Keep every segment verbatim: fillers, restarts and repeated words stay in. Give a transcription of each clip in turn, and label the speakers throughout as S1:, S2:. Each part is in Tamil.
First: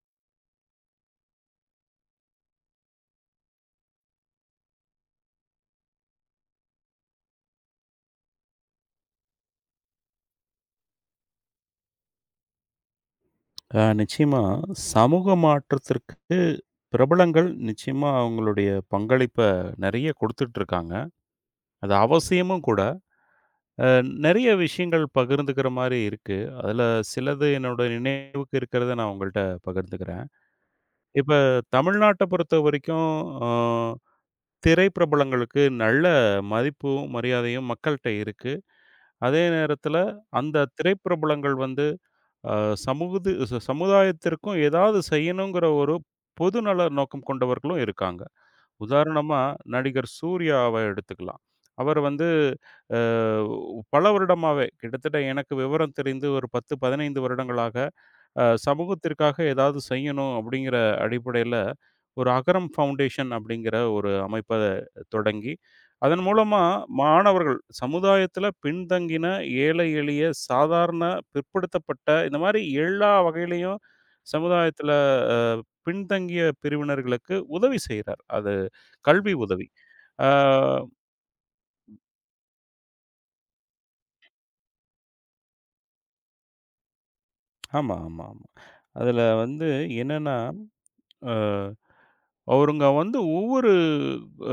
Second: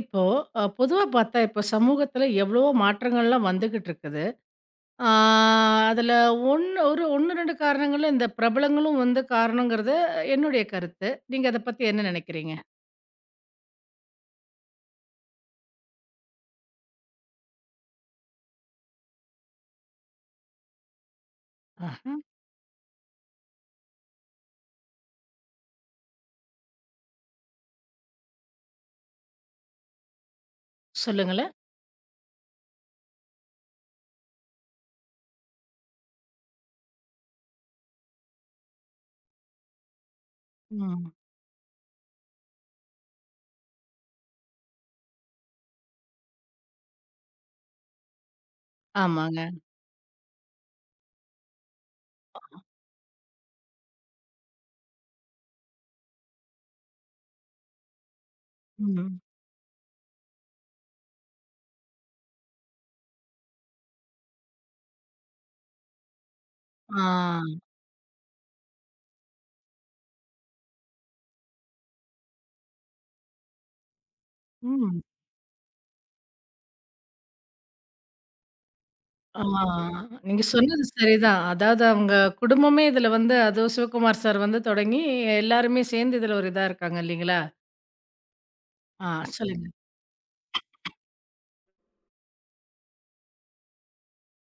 S1: இப்போ அ பொதுவா பார்த்தா, இப்ப சமூகத்துல எவ்வளவோ மாற்றங்கள்லாம் வந்துகிட்டு இருக்குது. ஆ, அதுல ஒண்ணு ஒரு ஒன்று, ரெண்டு காரணங்களும் இந்த பிரபலங்களும் வந்து காரணங்கிறது என்னுடைய கருத்து. நீங்க அத பத்தி என்ன நினைக்கிறீங்க?
S2: அ நிச்சயமா. சமூக மாற்றத்திற்கு பிரபலங்கள் நிச்சயமா அவங்களுடைய பங்களிப்ப நெறைய குடுத்துட்ருக்காங்க. அது
S1: ஆஹா.
S2: அவசியமும் கூட. அ நெறைய விஷயங்கள் பகிர்ந்துக்கிற மாரி இருக்கு. அதுல சிலது என்னோட நினைவுக்கு இருக்கிறத நான் உங்கள்ட்ட பகிர்ந்துக்கிறேன். இப்ப
S1: சொல்லுங்களேன்.
S2: தமிழ்நாட்ட பொறுத்தவரைக்கும் அ திரை பிரபலங்களுக்கு நல்ல மதிப்பும், மரியாதையும் மக்கள்ட்ட இருக்கு. அதே நேரத்துல அந்த திரை
S1: ம்.
S2: பிரபலங்கள் வந்து அ சமூகத்து ச சமுதாயத்திற்கும் ஏதாவது செய்யணுங்கிற ஒரு பொதுநல நோக்கம் கொண்டவர்களும் இருக்காங்க. உதாரணமா
S1: ஆமாங்க.
S2: நடிகர் சூர்யாவ எடுத்துக்கலாம். அவர் வந்து அ பல வருடமாவே கிட்டத்தட்ட எனக்கு விவரம் தெரிந்து ஒரு பத்து, பதினைந்து வருடங்களாக அஹ்
S1: ம்.
S2: சமூகத்திற்காக ஏதாவது செய்யணும் அப்படிங்கிற அடிப்படையில் ஒரு அகரம் ஃபவுண்டேஷன் அப்படிங்கிற ஒரு அமைப்பை தொடங்கி அதன் மூலமாக
S1: ஆ.
S2: மாணவர்கள் சமுதாயத்தில் பின்தங்கின ஏழை எளிய சாதாரண பிற்படுத்தப்பட்ட இந்த மாதிரி எல்லா வகையிலையும் சமுதாயத்தில்
S1: ம்.
S2: பின்தங்கிய பிரிவினர்களுக்கு உதவி செய்கிறார். அது கல்வி
S1: ஆ,
S2: உதவி.
S1: நீங்க சொன்னது சரிதான். அதாவது அவங்க குடும்பமே இதுல வந்து அதுவும் சிவகுமார் சார் வந்து தொடங்கி எல்லாருமே சேர்ந்து இதுல ஒரு இதா இருக்காங்க இல்லைங்களா?
S2: ஆமாம், ஆமாம், ஆமாம்.
S1: ஆ,
S2: அதில் வந்து
S1: சொல்லுங்க.
S2: என்னென்னா அவருங்க வந்து ஒவ்வொரு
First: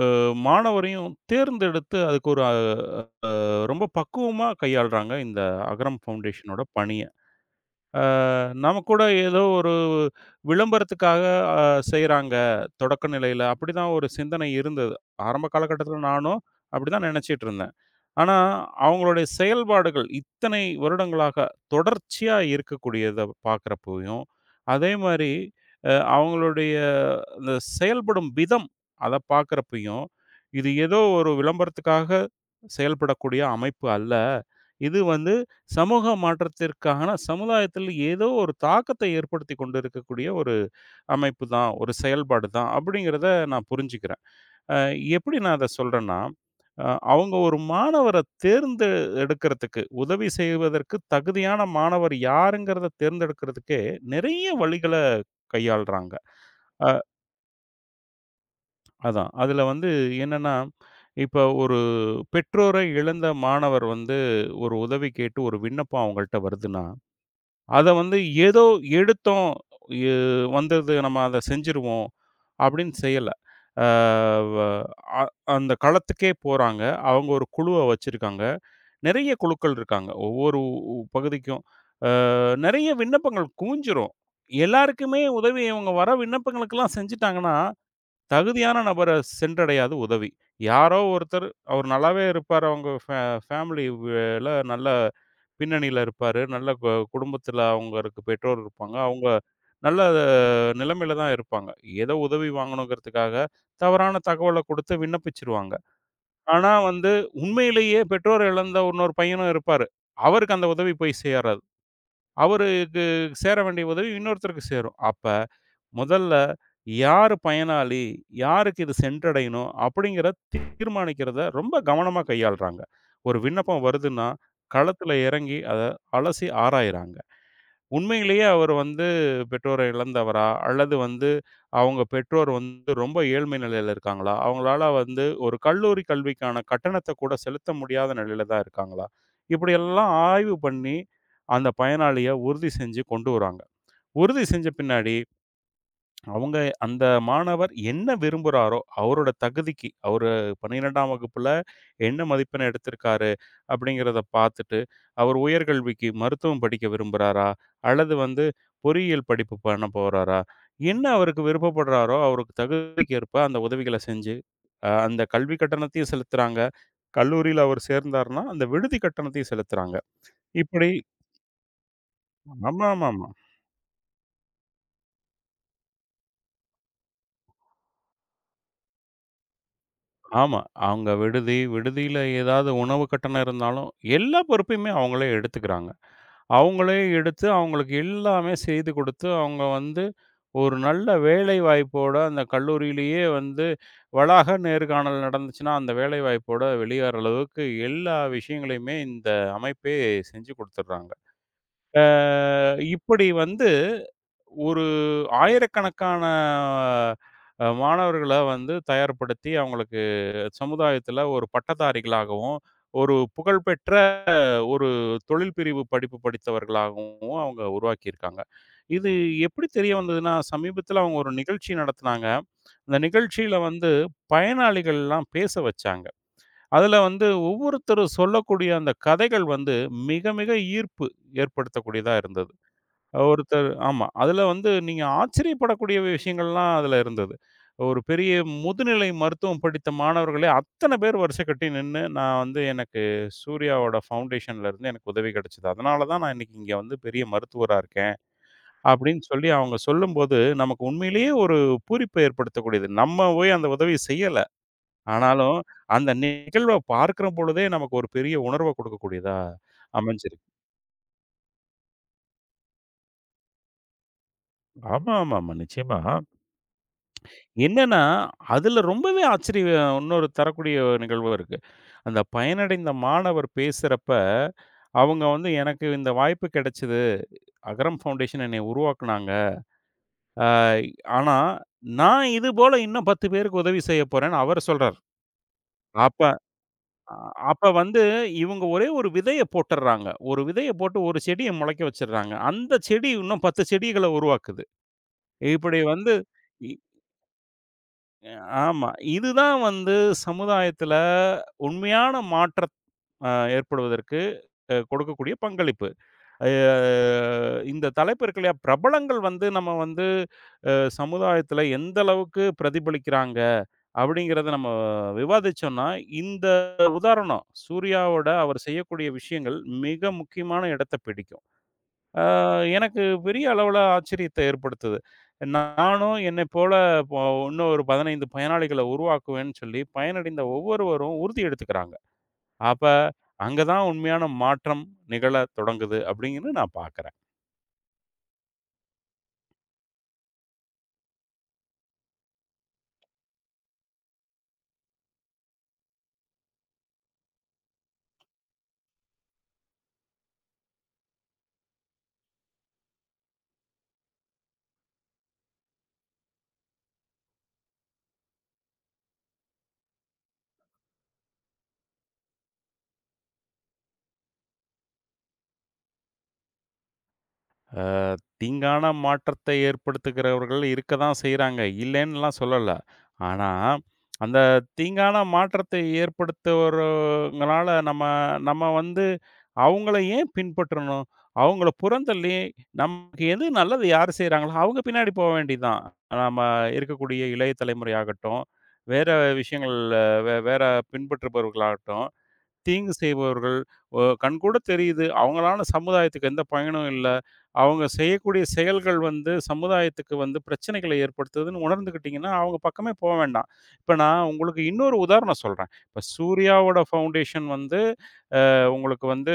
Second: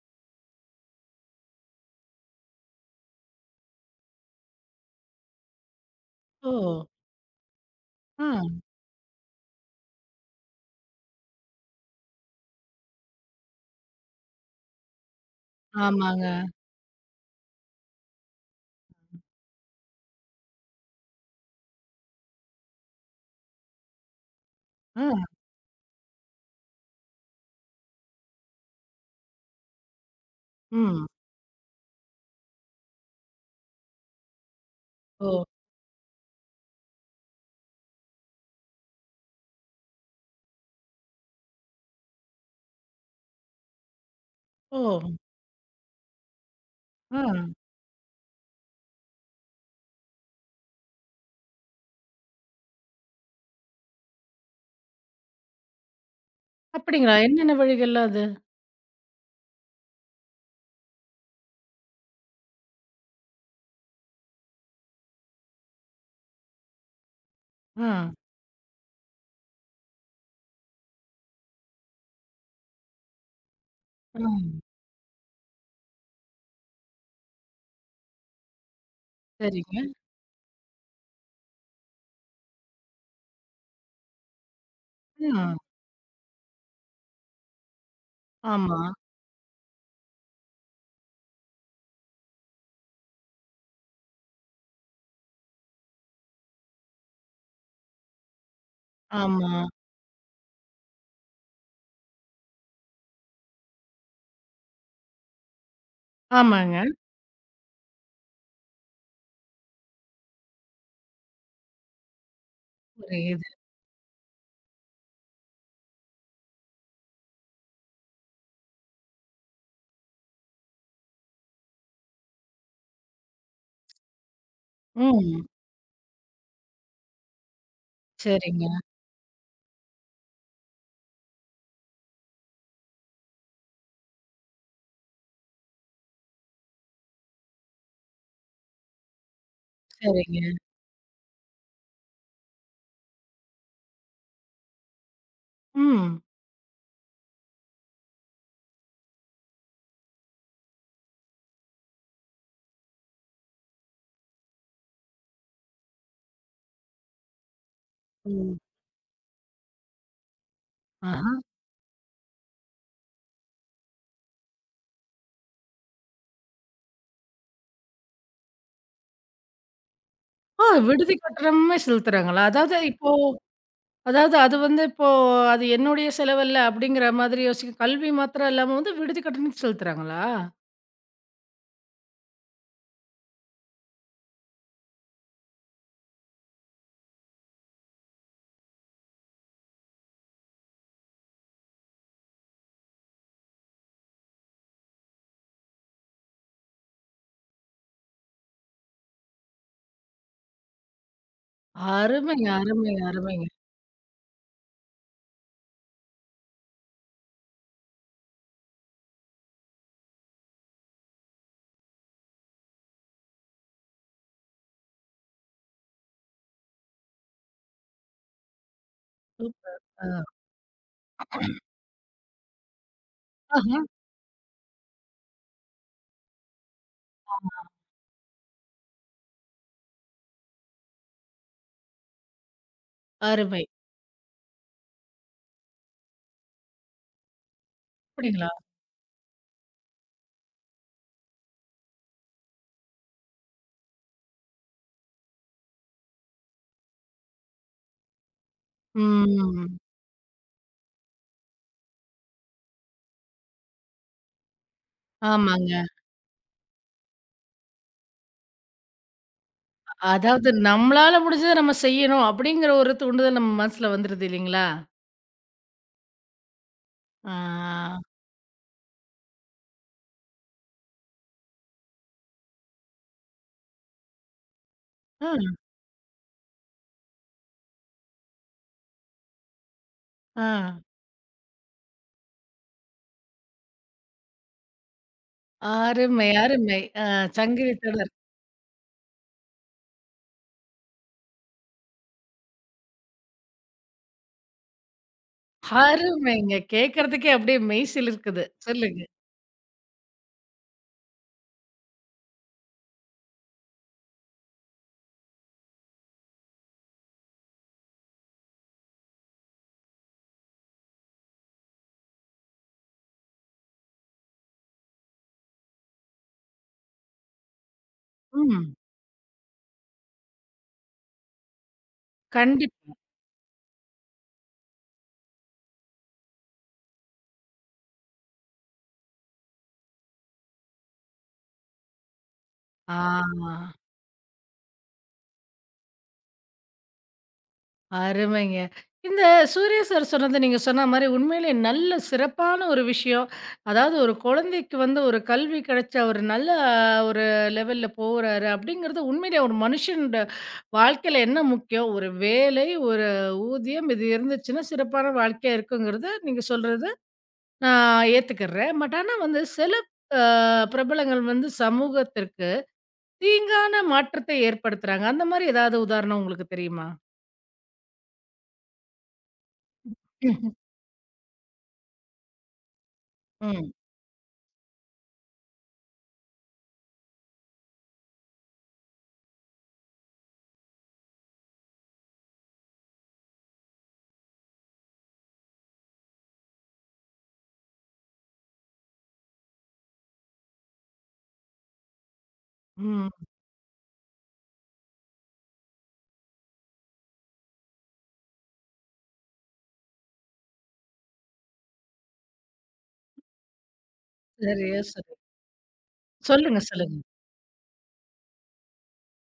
S2: அ மாணவரையும் தேர்ந்தெடுத்து அதுக்கு ஒரு அ ரொம்ப பக்குவமா கையாள்றாங்க இந்த அகரம்
S1: ஓ!
S2: ஃபவுண்டேஷனோட பணிய. அ
S1: ஆ,
S2: நம்ம கூட ஏதோ ஒரு விளம்பரத்துக்காக அ செய்றாங்க தொடக்க நிலையில. அப்படிதான் ஒரு சிந்தனை இருந்தது. ஆரம்ப காலகட்டத்தில
S1: ஆமாங்க.
S2: நானும் அப்படிதான் நினைச்சிட்டு இருந்தேன். ஆனா, அவங்களுடைய செயல்பாடுகள் இத்தனை வருடங்களாக தொடர்ச்சியா இருக்கக்கூடியத பார்க்குறப்பயும், அதே
S1: ஆ.
S2: மாரி அ அவங்களுடைய அந்த செயல்படும் விதம் அத பார்க்குறப்பயும், இது ஏதோ
S1: ம்.
S2: ஒரு விளம்பரத்துக்காக செயல்படக்கூடிய அமைப்பு அல்ல. இது
S1: ஓ!
S2: வந்து சமூக மாற்றத்திற்கான சமுதாயத்தில் ஏதோ ஒரு தாக்கத்தை ஏற்படுத்திக் கொண்டு இருக்கக்கூடிய ஒரு அமைப்பு தான், ஒரு செயல்பாடு தான் அப்படிங்கிறத நான் புரிஞ்சுக்கிறேன். அ
S1: ஓ!
S2: எப்படி நான் அத சொல்றேன்னா, அ
S1: ஆ.
S2: அவங்க ஒரு மாணவர தேர்ந்து எடுக்கிறதுக்கு, உதவி செய்வதற்கு தகுதியான மாணவர் யாருங்கிறத தேர்ந்தெடுக்கிறதுக்கே நெறைய வழிகள கையாள்றாங்க. அ
S1: அப்படிங்களா? என்னென்ன வழிகள்லாம் அது?
S2: அதான். அதுல வந்து என்னன்னா, இப்ப ஒரு பெற்றோரை இழந்த மாணவர் வந்து ஒரு உதவி கேட்டு ஒரு விண்ணப்பம் அவங்கள்ட்ட வருதுன்னா அத
S1: ஆ.
S2: வந்து ஏதோ எடுத்தோம், எ வந்தது நம்ம அத செஞ்சுருவோம் அப்படின்னு செய்யல. அ வ
S1: ஆ.
S2: அ அந்த களத்துக்கே போறாங்க. அவங்க ஒரு குழுவ வச்சிருக்காங்க. நெறைய குழுக்கள்
S1: சரிங்க.
S2: இருக்காங்க. ஒவ்வொரு உ பகுதிக்கும். அ நெறைய விண்ணப்பங்கள் குவிஞ்சிரும். எல்லாருக்குமே
S1: ஆ.
S2: உதவி இவங்க வர விண்ணப்பங்களுக்கெல்லாம் செஞ்சுட்டாங்கன்னா, தகுதியான
S1: ஆமா,
S2: நபர சென்றடையாது உதவி. யாரோ ஒருத்தர் அவர் நல்லாவே இருப்பார். அவங்க ஃபே ஃபேமிலி வே ல நல்ல பின்னணியில இருப்பாரு. நல்ல கு குடும்பத்தில அவங்களுக்கு பெற்றோர் இருப்பாங்க. அவங்க
S1: ஆமா.
S2: நல்ல நிலைமையில தான் இருப்பாங்க. ஏதோ உதவி வாங்கணுங்கிறதுக்காக தவறான தகவல குடுத்து விண்ணப்பிச்சுருவாங்க. ஆனா
S1: ஆமாங்க.
S2: வந்து உண்மையிலேயே பெற்றோர் இழந்த இன்னொரு பையனும் இருப்பாரு. அவருக்கு அந்த உதவி போய் சேராது. அவருக்கு
S1: புரியுது.
S2: சேர வேண்டிய உதவி இன்னொருத்தருக்கு சேரும். அப்ப முதல்ல யாரு பயனாளி? யாருக்கு இது சென்றடையணும்? அப்படிங்கிறத தீர்மானிக்கிறத ரொம்ப கவனமா கையாள்றாங்க. ஒரு விண்ணப்பம் வருதுன்னா, களத்துல
S1: ம்.
S2: இறங்கி அத அலசி ஆராய்றாங்க. உண்மையிலேயே
S1: சரிங்க,
S2: அவர் வந்து பெற்றோரை இழந்தவரா? அல்லது வந்து அவங்க பெற்றோர் வந்து ரொம்ப ஏழ்மை நிலையில இருக்காங்களா? அவங்களால வந்து ஒரு கல்லூரி கல்விக்கான கட்டணத்த கூட செலுத்த முடியாத நிலையில தான் இருக்காங்களா? இப்படியெல்லாம்
S1: சரிங்க.
S2: ஆய்வு பண்ணி, அந்த பயனாளிய உறுதி செஞ்சு கொண்டு வராங்க. உறுதி செஞ்ச பின்னாடி
S1: ம்.
S2: அவங்க அந்த மாணவர் என்ன விரும்புறாரோ, அவரோட தகுதிக்கு, அவரு பன்னிரண்டாம் வகுப்புல என்ன மதிப்பெண் எடுத்திருக்காரு அப்படிங்கிறத பார்த்துட்டு, அவர் உயர்கல்விக்கு மருத்துவம் படிக்க விரும்புறாரா? அல்லது வந்து
S1: ம்.
S2: பொறியியல் படிப்பு பண்ண போறாரா? என்ன
S1: ஆஹா.
S2: அவருக்கு விருப்பப்படுறாரோ, அவருக்கு தகுதிக்கு ஏற்ப அந்த உதவிகள செஞ்சு, அ அந்த கல்வி கட்டணத்தையும் செலுத்துறாங்க. கல்லூரியில அவர் சேர்ந்தார்னா, அந்த விடுதி கட்டணத்தையும் செலுத்துறாங்க.
S1: ஆ,
S2: இப்படி
S1: விடுதி கட்டணமுமே செலுத்துறாங்களா? அதாவது இப்போ
S2: ஆமாமாமா.
S1: அதாவது அது வந்து இப்போ அது என்னுடைய செலவல்ல அப்படிங்கிற மாதிரி யோசிக்க கல்வி மாத்திரம் இல்லாம வந்து விடுதி கட்டணம் செலுத்துறாங்களா?
S2: ஆமா. அவங்க விடுதி, விடுதியில ஏதாவது உணவு கட்டணம் இருந்தாலும், எல்லா பொறுப்பையுமே அவங்களே எடுத்துக்கிறாங்க. அவங்களே எடுத்து, அவங்களுக்கு எல்லாமே செய்து கொடுத்து, அவங்க வந்து ஒரு நல்ல வேலை வாய்ப்போட அந்த கல்லூரியிலேயே வந்து வளாக நேர்காணல் நடந்துச்சுன்னா, அந்த வேலை வாய்ப்போட வெளியேற அளவுக்கு எல்லா விஷயங்களையுமே இந்த அமைப்பே செஞ்சு கொடுத்துடுறாங்க. ஆ
S1: அருமைங்க, அருமைங்க,
S2: இப்படி
S1: அருமைங்க.
S2: வந்து ஒரு ஆயிரக்கணக்கான அ மாணவர்கள வந்து தயார்படுத்தி அவங்களுக்கு சமுதாயத்துல ஒரு பட்டதாரிகளாகவும், ஒரு புகழ்பெற்ற ஒரு தொழில் பிரிவு படிப்பு படித்தவர்களாகவும் அவங்க உருவாக்கியிருக்காங்க. இது எப்படி
S1: சூப்
S2: தெரிய
S1: ஆ.
S2: வந்ததுன்னா, சமீபத்தில அவங்க ஒரு நிகழ்ச்சி நடத்துனாங்க. அந்த நிகழ்ச்சியில
S1: ஆஹா.
S2: வந்து பயனாளிகள்லாம் பேச வச்சாங்க. அதுல வந்து ஒவ்வொருத்தரும் சொல்லக்கூடிய அந்த கதைகள் வந்து மிக மிக ஈர்ப்பு ஏற்படுத்தக்கூடியதா இருந்தது.
S1: அருமை.
S2: ஒருத்தர் ஆமா. அதுல வந்து நீங்க ஆச்சரியப்படக்கூடிய விஷயங்கள்லாம் அதுல இருந்தது. ஒரு பெரிய
S1: அப்படிங்களா?
S2: முதுநிலை மருத்துவம் படித்த மாணவர்களே அத்தன பேர் வரிசை கட்டி நின்னு, நான் வந்து எனக்கு சூர்யாவோட ஃபவுண்டேஷன்லருந்து எனக்கு உதவி கிடைச்சது. அதனால தான் நான் இன்னைக்கு இங்க வந்து பெரிய மருத்துவரா இருக்கேன். அப்படின்னு சொல்லி அவங்க
S1: ம்.
S2: சொல்லும்போது, நமக்கு உண்மையிலேயே ஒரு பூரிப்பு ஏற்படுத்தக்கூடியது. நம்ம போய் அந்த உதவிய செய்யல. ஆனாலும்
S1: ஆமாங்க.
S2: அந்த நிகழ்வ பார்க்கிற பொழுதே நமக்கு ஒரு பெரிய உணர்வ கொடுக்கக்கூடியதா அமைஞ்சிருக்கு.
S1: அதாவது நம்மளால முடிஞ்சத நம்ம செய்யணும் அப்படிங்கிற ஒரு தூண்டுதல் நம்ம மனசுல வந்துருது இல்லைங்களா?
S2: ஆமா, ஆமாமா. நிச்சயமா.
S1: ஆ,
S2: என்னன்னா, அதுல ரொம்பவே ஆச்சரியம் இன்னொரு தரக்கூடிய நிகழ்வு இருக்கு. அந்த பயனடைந்த மாணவர் பேசுறப்ப, அவங்க
S1: ஆ,
S2: வந்து "எனக்கு இந்த வாய்ப்பு கிடைச்சது. அகரம் ஃபவுண்டேஷன் என்னைய உருவாக்குனாங்க. அ
S1: ஆ.
S2: ஆனா, நான் இதுபோல இன்னும் பத்து பேருக்கு உதவி செய்ய போறேன்னு" அவர் சொல்றார். அப்ப
S1: அருமை, அருமை. அ
S2: அ- அப்ப
S1: சங்கிலி
S2: வந்து
S1: தொடர்.
S2: இவங்க ஒரே ஒரு விதைய போட்டுர்றாங்க. ஒரு விதைய போட்டு ஒரு செடிய முளைக்க வச்சுர்றாங்க. அந்த செடி இன்னும் பத்து செடிகள உருவாக்குது. இப்படி வந்து
S1: அருமைங்க.
S2: இ
S1: கேட்கறதுக்கே அப்படியே மெய்
S2: அ
S1: சிலிர்க்குது.
S2: ஆமா.
S1: சொல்லுங்க.
S2: இதுதான் வந்து சமுதாயத்தில உண்மையான மாற்றம் அ ஏற்படுவதற்கு அ கொடுக்கக்கூடிய பங்களிப்பு. அ இந்த தலைப்பு இருக்கு இல்லையா? பிரபலங்கள் வந்து நம்ம வந்து அ சமுதாயத்தில எந்த அளவுக்கு பிரதிபலிக்கிறாங்க, அப்படிங்கிறத நம்ம விவாதிச்சோம்னா, இந்த உதாரணம் சூர்யாவோட அவர்
S1: ம்.
S2: செய்யக்கூடிய விஷயங்கள் மிக முக்கியமான இடத்த பிடிக்கும். ஆ
S1: கண்டிப்பா.
S2: எனக்கு பெரிய அளவுல ஆச்சரியத்த ஏற்படுத்துது. நானும் என்னை போல போ இன்னும் ஒரு பதினைந்து பயனாளிகள உருவாக்குவேன்னு சொல்லி, பயனடைந்த ஒவ்வொருவரும் உறுதி எடுத்துக்கிறாங்க. அப்ப,
S1: ஆ.
S2: அங்க தான் உண்மையான மாற்றம் நிகழத் தொடங்குது, அப்படிங்கன்னு நான் பார்க்கிறேன்.
S1: அருமைங்க. இந்த சூர்யா சார் சொன்னது நீங்க சொன்ன மாரி உண்மையிலே நல்ல சிறப்பான ஒரு விஷயம். அதாவது ஒரு குழந்தைக்கு வந்து ஒரு கல்வி கிடைச்ச ஒரு நல்ல ஆஹ், ஒரு லெவல்ல போறாரு அப்படிங்கிறது உண்மையிலே ஒரு மனுஷனோட வாழ்க்கையில என்ன முக்கியம்? ஒரு வேலை, ஒரு ஊதியம் இது இருந்துச்சுன்னா சிறப்பான வாழ்க்கையா இருக்குங்கிறத நீங்க சொல்றது நான் ஏத்துக்கிறேன். பட் ஆனா வந்து சில அ பிரபலங்கள் வந்து சமூகத்திற்கு தீங்கான மாற்றத்தை ஏற்படுத்துறாங்க. அந்த மாரி ஏதாவது உதாரணம் உங்களுக்கு தெரியுமா?
S2: தீங்கான மாற்றத்தை ஏற்படுத்துகிறவர்கள் இருக்க தான் செய்றாங்க. இல்லேன்னுலாம் சொல்லல. ஆனா,
S1: ம்.
S2: அந்த தீங்கான மாற்றத்தை ஏற்படுத்துவர்ங்கனால நம்ம நம்ம வந்து அவங்கள ஏன் பின்பற்றணும்? அவங்கள புறந்தள்ளி, நமக்கு எது நல்லது யார் செய்றாங்களோ, அவங்க பின்னாடி போ வேண்டியது தான். நம்ம இருக்கக்கூடிய இளைய தலைமுறையாகட்டும், வேற விஷயங்கள்ல வே வேற பின்பற்றுபவர்களாகட்டும் தீங்கு
S1: ம்.
S2: செய்பவர்கள் ஒ கண்கூட தெரியுது. அவங்களால சமுதாயத்துக்கு எந்த பயனும் இல்ல. அவங்க செய்யக்கூடிய செயல்கள் வந்து சமுதாயத்துக்கு வந்து பிரச்சனைகள ஏற்படுத்துதுன்னு உணர்ந்துக்கிட்டீங்கன்னா, அவங்க பக்கமே போ வேண்டாம். இப்ப நான் உங்களுக்கு
S1: சரியா
S2: இன்னொரு
S1: சொன்னீங்க.
S2: உதாரணம் சொல்றேன். இப்ப
S1: சொல்லுங்க,
S2: சூர்யாவோட
S1: சொல்லுங்க.
S2: ஃபவுண்டேஷன் வந்து அ உங்களுக்கு வந்து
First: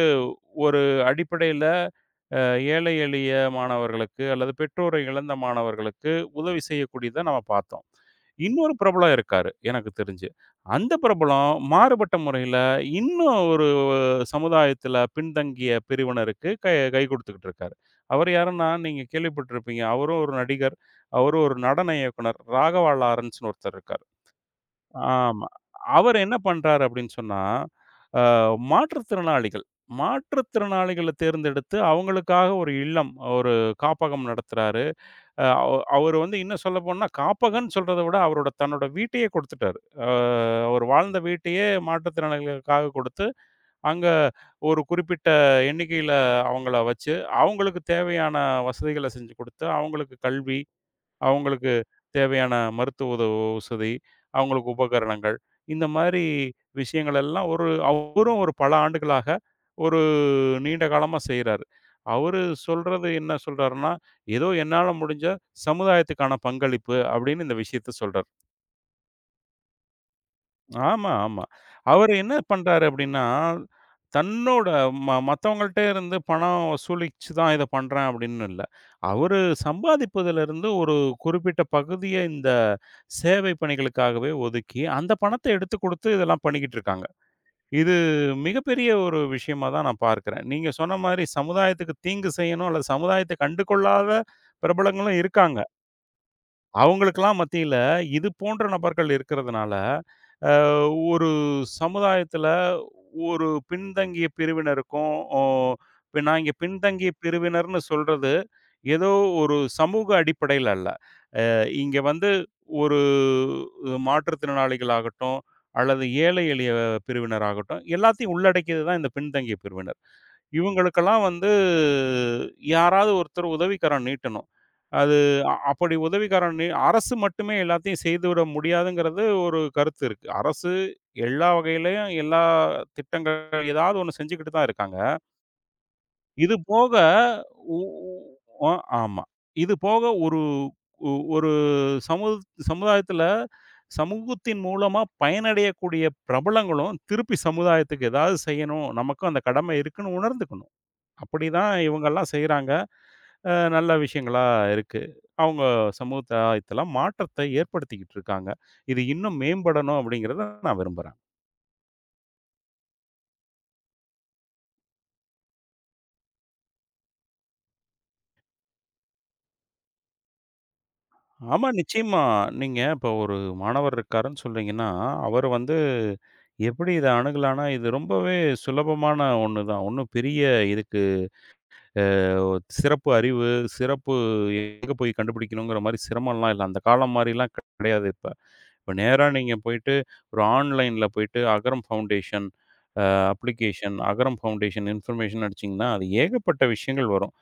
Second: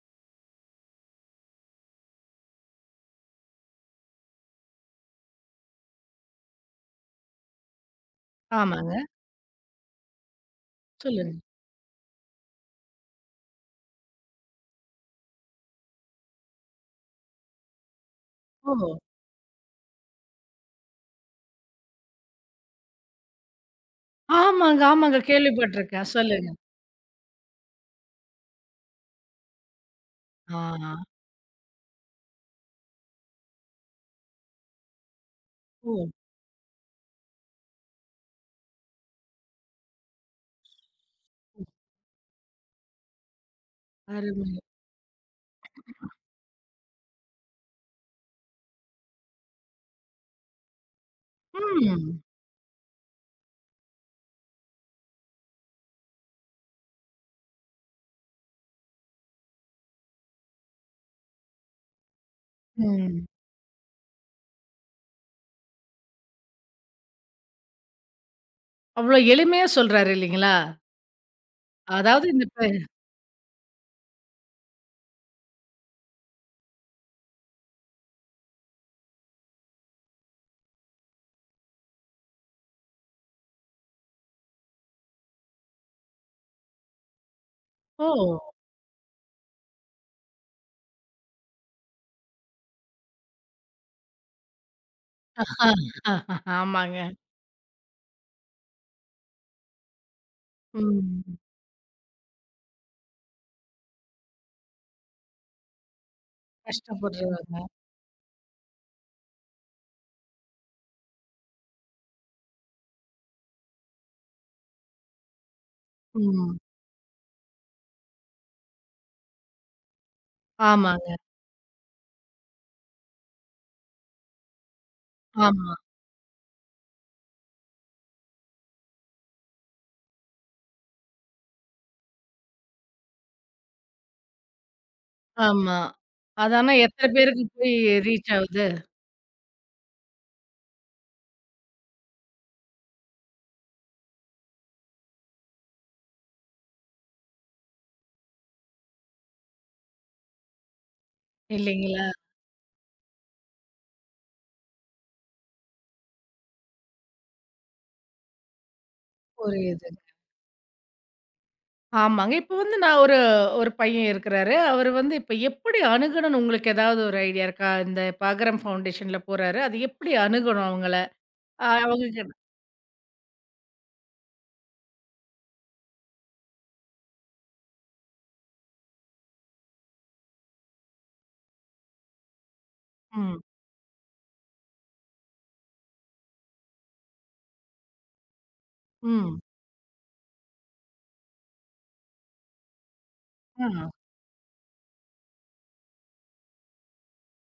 S2: ஒரு அடிப்படையில அ ஏழை எளிய மாணவர்களுக்கு அல்லது பெற்றோரை இழந்த மாணவர்களுக்கு உதவி செய்யக்கூடியத நம்ம பார்த்தோம். இன்னொரு
S1: ஆமாங்க.
S2: பிரபலம் இருக்காரு, எனக்கு தெரிஞ்சு. அந்த
S1: சொல்லுங்க.
S2: பிரபலம் மாறுபட்ட முறையில இன்னும் ஒரு சமுதாயத்துல பின்தங்கிய பிரிவினருக்கு கை கை குடுத்துக்கிட்டு இருக்காரு. அவரு யாருன்னா,
S1: ஓஹோ!
S2: நீங்க கேள்விப்பட்டிருப்பீங்க. அவரும் ஒரு நடிகர். அவரும் ஒரு நடன இயக்குனர். ராகவா லாரன்ஸ்ன்னு ஒருத்தர் இருக்காரு.
S1: ஆமாங்க, ஆமாங்க.
S2: ஆமா.
S1: கேள்விப்பட்டுருக்கேன்.
S2: அவரு என்ன
S1: சொல்லுங்க.
S2: பண்றாரு அப்படின்னு சொன்னா, அ மாற்றுத்திறனாளிகள்
S1: ஆ.
S2: மாற்றுத்திறனாளிகள தேர்ந்தெடுத்து அவங்களுக்காக ஒரு இல்லம், ஒரு காப்பகம் நடத்துறாரு. அ அவ
S1: ஓ!
S2: அவரு வந்து இன்னும் சொல்லப்போனா காப்பகம்ன்னு சொல்றத விட அவரோட தன்னோட வீட்டையே குடுத்துட்டாரு. அ அவர் வாழ்ந்த வீட்டையே மாற்றுத்திறனாளிகளுக்காக குடுத்து அங்க
S1: அருமைங்க.
S2: ஒரு குறிப்பிட்ட எண்ணிக்கையில அவங்கள வச்சு, அவங்களுக்கு தேவையான வசதிகள செஞ்சு குடுத்து, அவங்களுக்கு கல்வி, அவங்களுக்கு
S1: ம்.
S2: தேவையான மருத்துவ உத வசதி, அவங்களுக்கு உபகரணங்கள், இந்த மாரி விஷயங்கள் எல்லாம் ஒரு அவரும் ஒரு பல ஆண்டுகளாக ஒரு நீண்ட காலமா செய்றாரு. அவரு சொல்றது
S1: ம்.
S2: என்ன சொல்றாருன்னா, ஏதோ என்னால முடிஞ்ச சமுதாயத்துக்கான பங்களிப்பு அப்படின்னு இந்த விஷயத்த சொல்றாரு.
S1: அவ்வளோ எளிமையா சொல்றாரு இல்லீங்களா?
S2: ஆமா, ஆமா. அவரு
S1: அதாவது
S2: என்ன
S1: இந்த இப்ப
S2: பண்றாரு அப்டின்னா, தன்னோட ம மத்தவங்கள்ட்ட இருந்து பணம் வசூலிச்சு தான் இத பண்றேன் அப்டின்னு இல்ல. அவரு சம்பாதிப்பதிலிருந்து ஒரு குறிப்பிட்ட பகுதிய இந்த சேவை பணிகளுக்காகவே ஒதுக்கி, அந்த பணத்த எடுத்து குடுத்து இதெல்லாம் பண்ணிக்கிட்டு இருக்காங்க. இது
S1: ஓ!
S2: மிகப்பெரிய ஒரு விஷயமா தான் நான் பார்க்கிறேன். நீங்க சொன்ன மாரி சமுதாயத்துக்கு தீங்கு செய்யணும் அல்லது சமுதாயத்த கண்டுகொள்ளாத பிரபலங்களும் இருக்காங்க.
S1: ஆஹா, ஆஹா, ஆமாங்க.
S2: அவங்களுக்கெல்லாம் மத்தியில, இது போன்ற நபர்கள் இருக்கிறதுனால, அ ஒரு
S1: ம்.
S2: சமுதாயத்தில ஒரு பின்தங்கிய பிரிவினருக்கும், ஓ இப்ப நான் இங்க பின்தங்கிய
S1: கஷ்டப்படுறாங்க.
S2: பிரிவினர்ன்னு சொல்றது, ஏதோ ஒரு சமூக அடிப்படையில அல்ல. அ இங்க வந்து ஒரு மாற்றுத்திறனாளிகளாகட்டும், அல்லது ஏழை
S1: ம்.
S2: எளிய பிரிவினராகட்டும், எல்லாத்தையும் உள்ளடக்கியது தான் இந்த பின்தங்கிய பிரிவினர்.
S1: ஆமாங்க.
S2: இவங்களுக்கெல்லாம் வந்து யாராவது ஒருத்தர் உதவிக்கரம் நீட்டணும். அது அ
S1: ஆமா,
S2: அப்படி உதவிக்கரம் நீ அரசு மட்டுமே எல்லாத்தையும் செய்துவிட முடியாதுங்கிறது ஒரு கருத்து இருக்கு. அரசு எல்லா வகையிலயும் எல்லா திட்டங்கள் ஏதாவது ஒண்ணு செஞ்சுக்கிட்டு தான் இருக்காங்க.
S1: ஆமா.
S2: இது
S1: அது ஆனா
S2: போக
S1: எத்தன பேருக்கு போய்
S2: உ
S1: ரீச் ஆவுது?
S2: உ அ ஆமா. இது போக ஒரு ஒ ஒரு சமு சமுதாயத்தில சமூகத்தின் மூலமா பயனடையக்கூடிய பிரபலங்களும் திருப்பி சமுதாயத்துக்கு ஏதாவது செய்யணும். நமக்கும் அந்த கடமை இருக்குன்னு உணர்ந்துக்கணும். அப்படிதான்
S1: இல்லீங்களா?
S2: இவங்கெல்லாம் செய்றாங்க. அ நல்ல விஷயங்களா இருக்கு. அவங்க சமூகத்துல மாற்றத்தை ஏற்படுத்திக்கிட்டு இருக்காங்க. இது இன்னும்
S1: புரியுது.
S2: மேம்படணும் அப்படிங்கிறத நான் விரும்புறேன்.
S1: ஆமாங்க. இப்ப வந்து நான் ஒரு ஒரு பையன் இருக்கிறாரு. அவரு வந்து இப்ப எப்படி அணுகணும்னு உங்களுக்கு ஏதாவது ஒரு ஐடியா இருக்கா? இந்த இப்ப அகரம் ஃபவுண்டேஷன்ல போறாரு. அது எப்படி அணுகணும் அவங்கள? அ
S2: ஆமா, நிச்சயமா.
S1: அவங்களுக்கு
S2: நீங்க இப்போ ஒரு மாணவர் இருக்காருன்னு சொல்றீங்கன்னா, அவர் வந்து எப்படி இத அணுகலான்னா, இது ரொம்பவே சுலபமான ஒண்ணு தான். ஒண்ணும் பெரிய இதுக்கு ஒரு சிறப்பு
S1: ம்,
S2: அறிவு, சிறப்பு எங்க போய் கண்டுபிடிக்கணுங்கிற மாரி சிரமம்லாம் இல்ல. அந்த காலம் மாரிலாம் கிடையாது இப்ப. இப்ப நேரா
S1: ம்.
S2: நீங்க போயிட்டு ஒரு ஆன்லைன்ல போயிட்டு அகரம் ஃபவுண்டேஷன்
S1: ஆ.
S2: அப்ளிகேஷன், அகரம் ஃபவுண்டேஷன் இன்ஃபர்மேஷன் அடிச்சீங்கன்னா, அது ஏகப்பட்ட விஷயங்கள் வரும்.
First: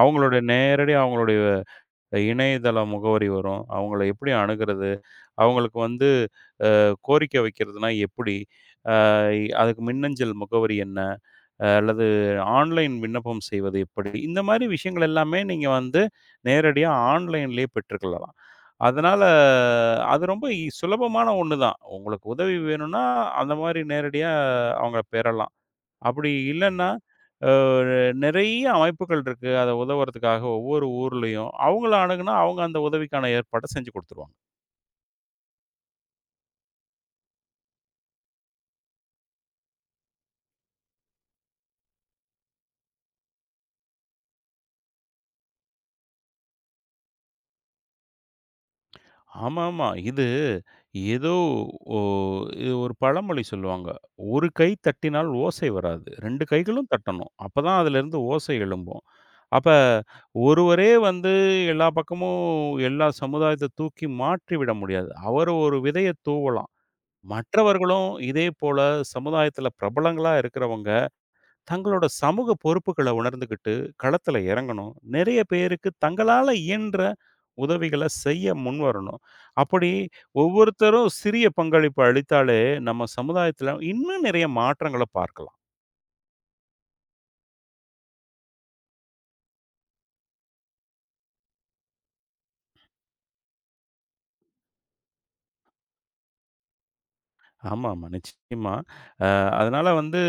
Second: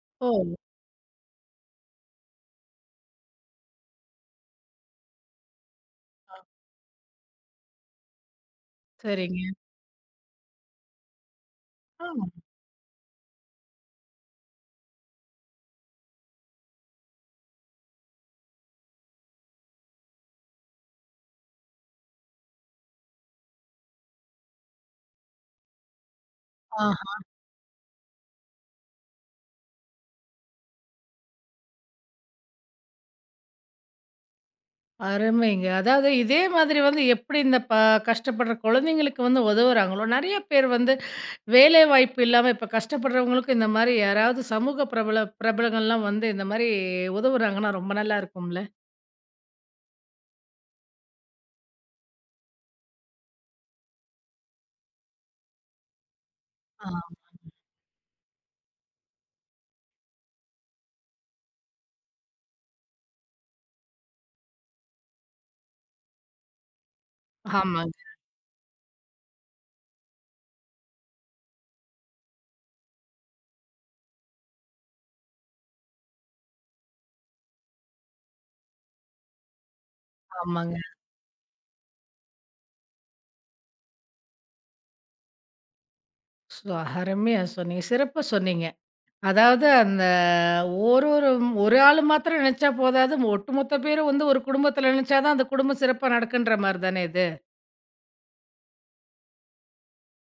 S2: அவங்களுடைய
S1: ஓ!
S2: நேரடி அவங்களுடைய இணையதள முகவரி வரும். அவங்கள எப்படி அணுகுறது? அவங்களுக்கு வந்து கோரிக்கை வைக்கிறதுனா எப்படி? ஐ
S1: சரிங்க.
S2: அதுக்கு மின்னஞ்சல் முகவரி என்ன? அஹ் அல்லது
S1: ஆ.
S2: ஆன்லைன் விண்ணப்பம் செய்வது எப்படி? இந்த மாரி விஷயங்கள் எல்லாமே நீங்க வந்து நேரடியா ஆன்லைன்லேயே பெற்றுக்கொள்ளலாம். அதனால அது ரொம்ப இ சுலபமான ஒண்ணு தான். உங்களுக்கு உதவி வேணும்னா, அந்த மாரி நேரடியா அவங்கள பெறலாம். அப்படி இல்லன்னா,
S1: ஆஹா.
S2: அ நிறைய அமைப்புகள் இருக்கு. அத உதவுறதுக்காக ஒவ்வொரு ஊர்லயும். அவங்கள அணுகுனா, அவங்க அந்த உதவிக்கான ஏற்பாட்ட செஞ்சு குடுத்துருவாங்க.
S1: அருமைங்க. அதாவது இதே மாதிரி வந்து எப்படி இந்த ப கஷ்டப்படுற குழந்தைங்களுக்கு வந்து உதவுறாங்களோ, நெறைய பேர் வந்து வேலைவாய்ப்பு இல்லாம இப்ப கஷ்டப்படுறவங்களுக்கும் இந்த மாரி யாராவது சமூக பிரபல பிரபலங்கள்லாம் வந்து இந்த மாரி உதவுறாங்கன்னா ரொம்ப நல்லா இருக்கும்ல.
S2: ஆமாமா. இது ஏதோ ஒ இது ஒரு பழமொழி சொல்லுவாங்க. "ஒரு கை தட்டினால் ஓசை வராது. இரண்டு கைகளும்
S1: ஆ.
S2: தட்டணும். அப்பதான் அதிலிருந்து ஓசை எழும்பும்." அப்ப ஒருவரே வந்து எல்லா பக்கமும் எல்லா சமுதாயத்த தூக்கி மாற்றி விட முடியாது. அவர் ஒரு விதைய தூவலாம்.
S1: ஆமாங்க,
S2: மற்றவர்களும் இதே போல சமுதாயத்தில பிரபலங்களா இருக்கிறவங்க தங்களோட சமூக பொறுப்புகள உணர்ந்துகிட்டு, களத்துல இறங்கணும். நெறைய பேருக்கு தங்களால இயன்ற உதவிகள செய்ய முன்வரணும். அப்படி
S1: ஆமாங்க.
S2: ஒவ்வொருத்தரும் சிறிய பங்களிப்பு அளித்தாலே, நம்ம சமுதாயத்துல இன்னும் நெறைய மாற்றங்கள பார்க்கலாம்.
S1: ஸோ, அருமையா சொன்னீங்க. சிறப்பா சொன்னீங்க. அதாவது அந்த ஒரு ஒரு ஒரு ஆள் மாத்திரம் நினைச்சா போதாது. ஒட்டுமொத்த பேரும் வந்து ஒரு குடும்பத்தில நினைச்சா தான் அந்த குடும்பம் சிறப்பா நடக்குன்ற மாரி தானே இது.
S2: ஆமாமா, நிச்சயமா. அ அதனால வந்து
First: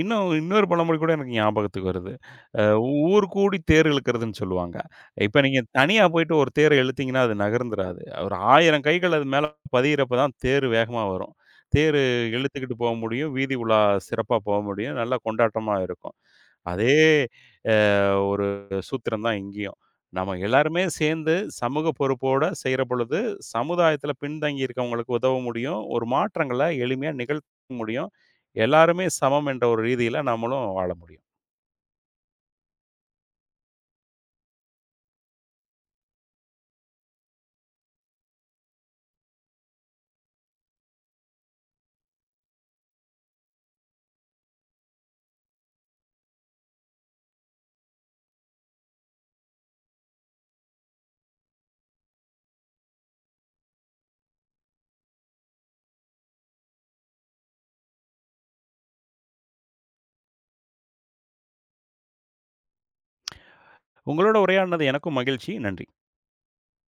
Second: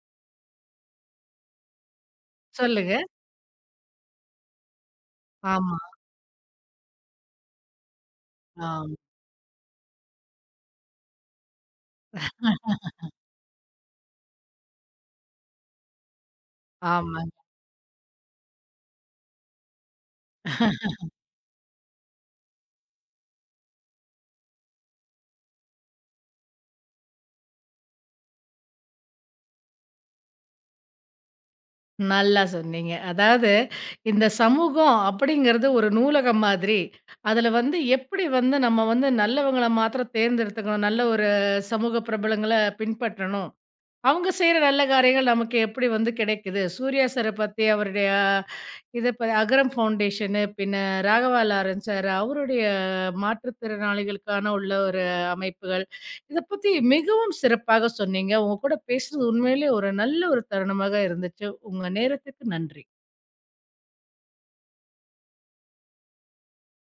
S2: இன்னும் இன்னொரு பழமொழி கூட எனக்கு ஞாபகத்துக்கு வருது. அ
S1: சொல்லுங்க.
S2: ஊர் கூடி தேர் இழுக்கிறதுன்னு சொல்லுவாங்க. இப்ப நீங்க
S1: ஆமா,
S2: தனியா போயிட்டு ஒரு தேர இழுத்தீங்கன்னா, அது நகர்ந்துராது. ஒரு ஆயிரம்
S1: ஆமா.
S2: கைகள் அது மேல பதியிறப்ப தான் தேர் வேகமா வரும். தேர் இழுத்துக்கிட்டு போக முடியும். வீதி உலா சிறப்பா போக முடியும். நல்லா கொண்டாட்டமா இருக்கும். அதே
S1: ஆமா.
S2: அ ஒரு சூத்திரம் தான் இங்கேயும். நம்ம எல்லாருமே சேர்ந்து சமூக பொறுப்போட செய்ற பொழுது, சமுதாயத்தில பின்தங்கி இருக்கவங்களுக்கு உதவ முடியும். ஒரு மாற்றங்கள எளிமையா நிகழ்த்த முடியும். எல்லாருமே சமம் என்ற ஒரு ரீதியில நம்மளும் வாழ முடியும்.
S1: நல்லா சொன்னீங்க. அதாவது இந்த சமூகம் அப்படிங்கிறது ஒரு நூலகம் மாதிரி. அதில வந்து எப்படி வந்து நம்ம வந்து நல்லவங்கள மாத்திரம் தேர்ந்தெடுத்துக்கணும். நல்ல ஒரு சமூக பிரபலங்கள பின்பற்றணும். அவங்க செய்ற நல்ல காரியங்கள் நமக்கு எப்படி வந்து கிடைக்குது? சூர்யா சார பத்தி அவருடைய இத ப அகரம் ஃபவுண்டேஷனு, பின்ன ராகவா லாரன்ஸ் சார், அவருடைய மாற்றுத்திறனாளிகளுக்கான உள்ள ஒரு அமைப்புகள். இத பத்தி மிகவும் சிறப்பாக சொன்னீங்க. உங்க கூட பேசுனது உண்மையிலேயே ஒரு நல்ல ஒரு தருணமாக இருந்துச்சு. உங்க நேரத்துக்கு நன்றி.
S2: உங்களோட உரையாடினது எனக்கும் மகிழ்ச்சி. நன்றி.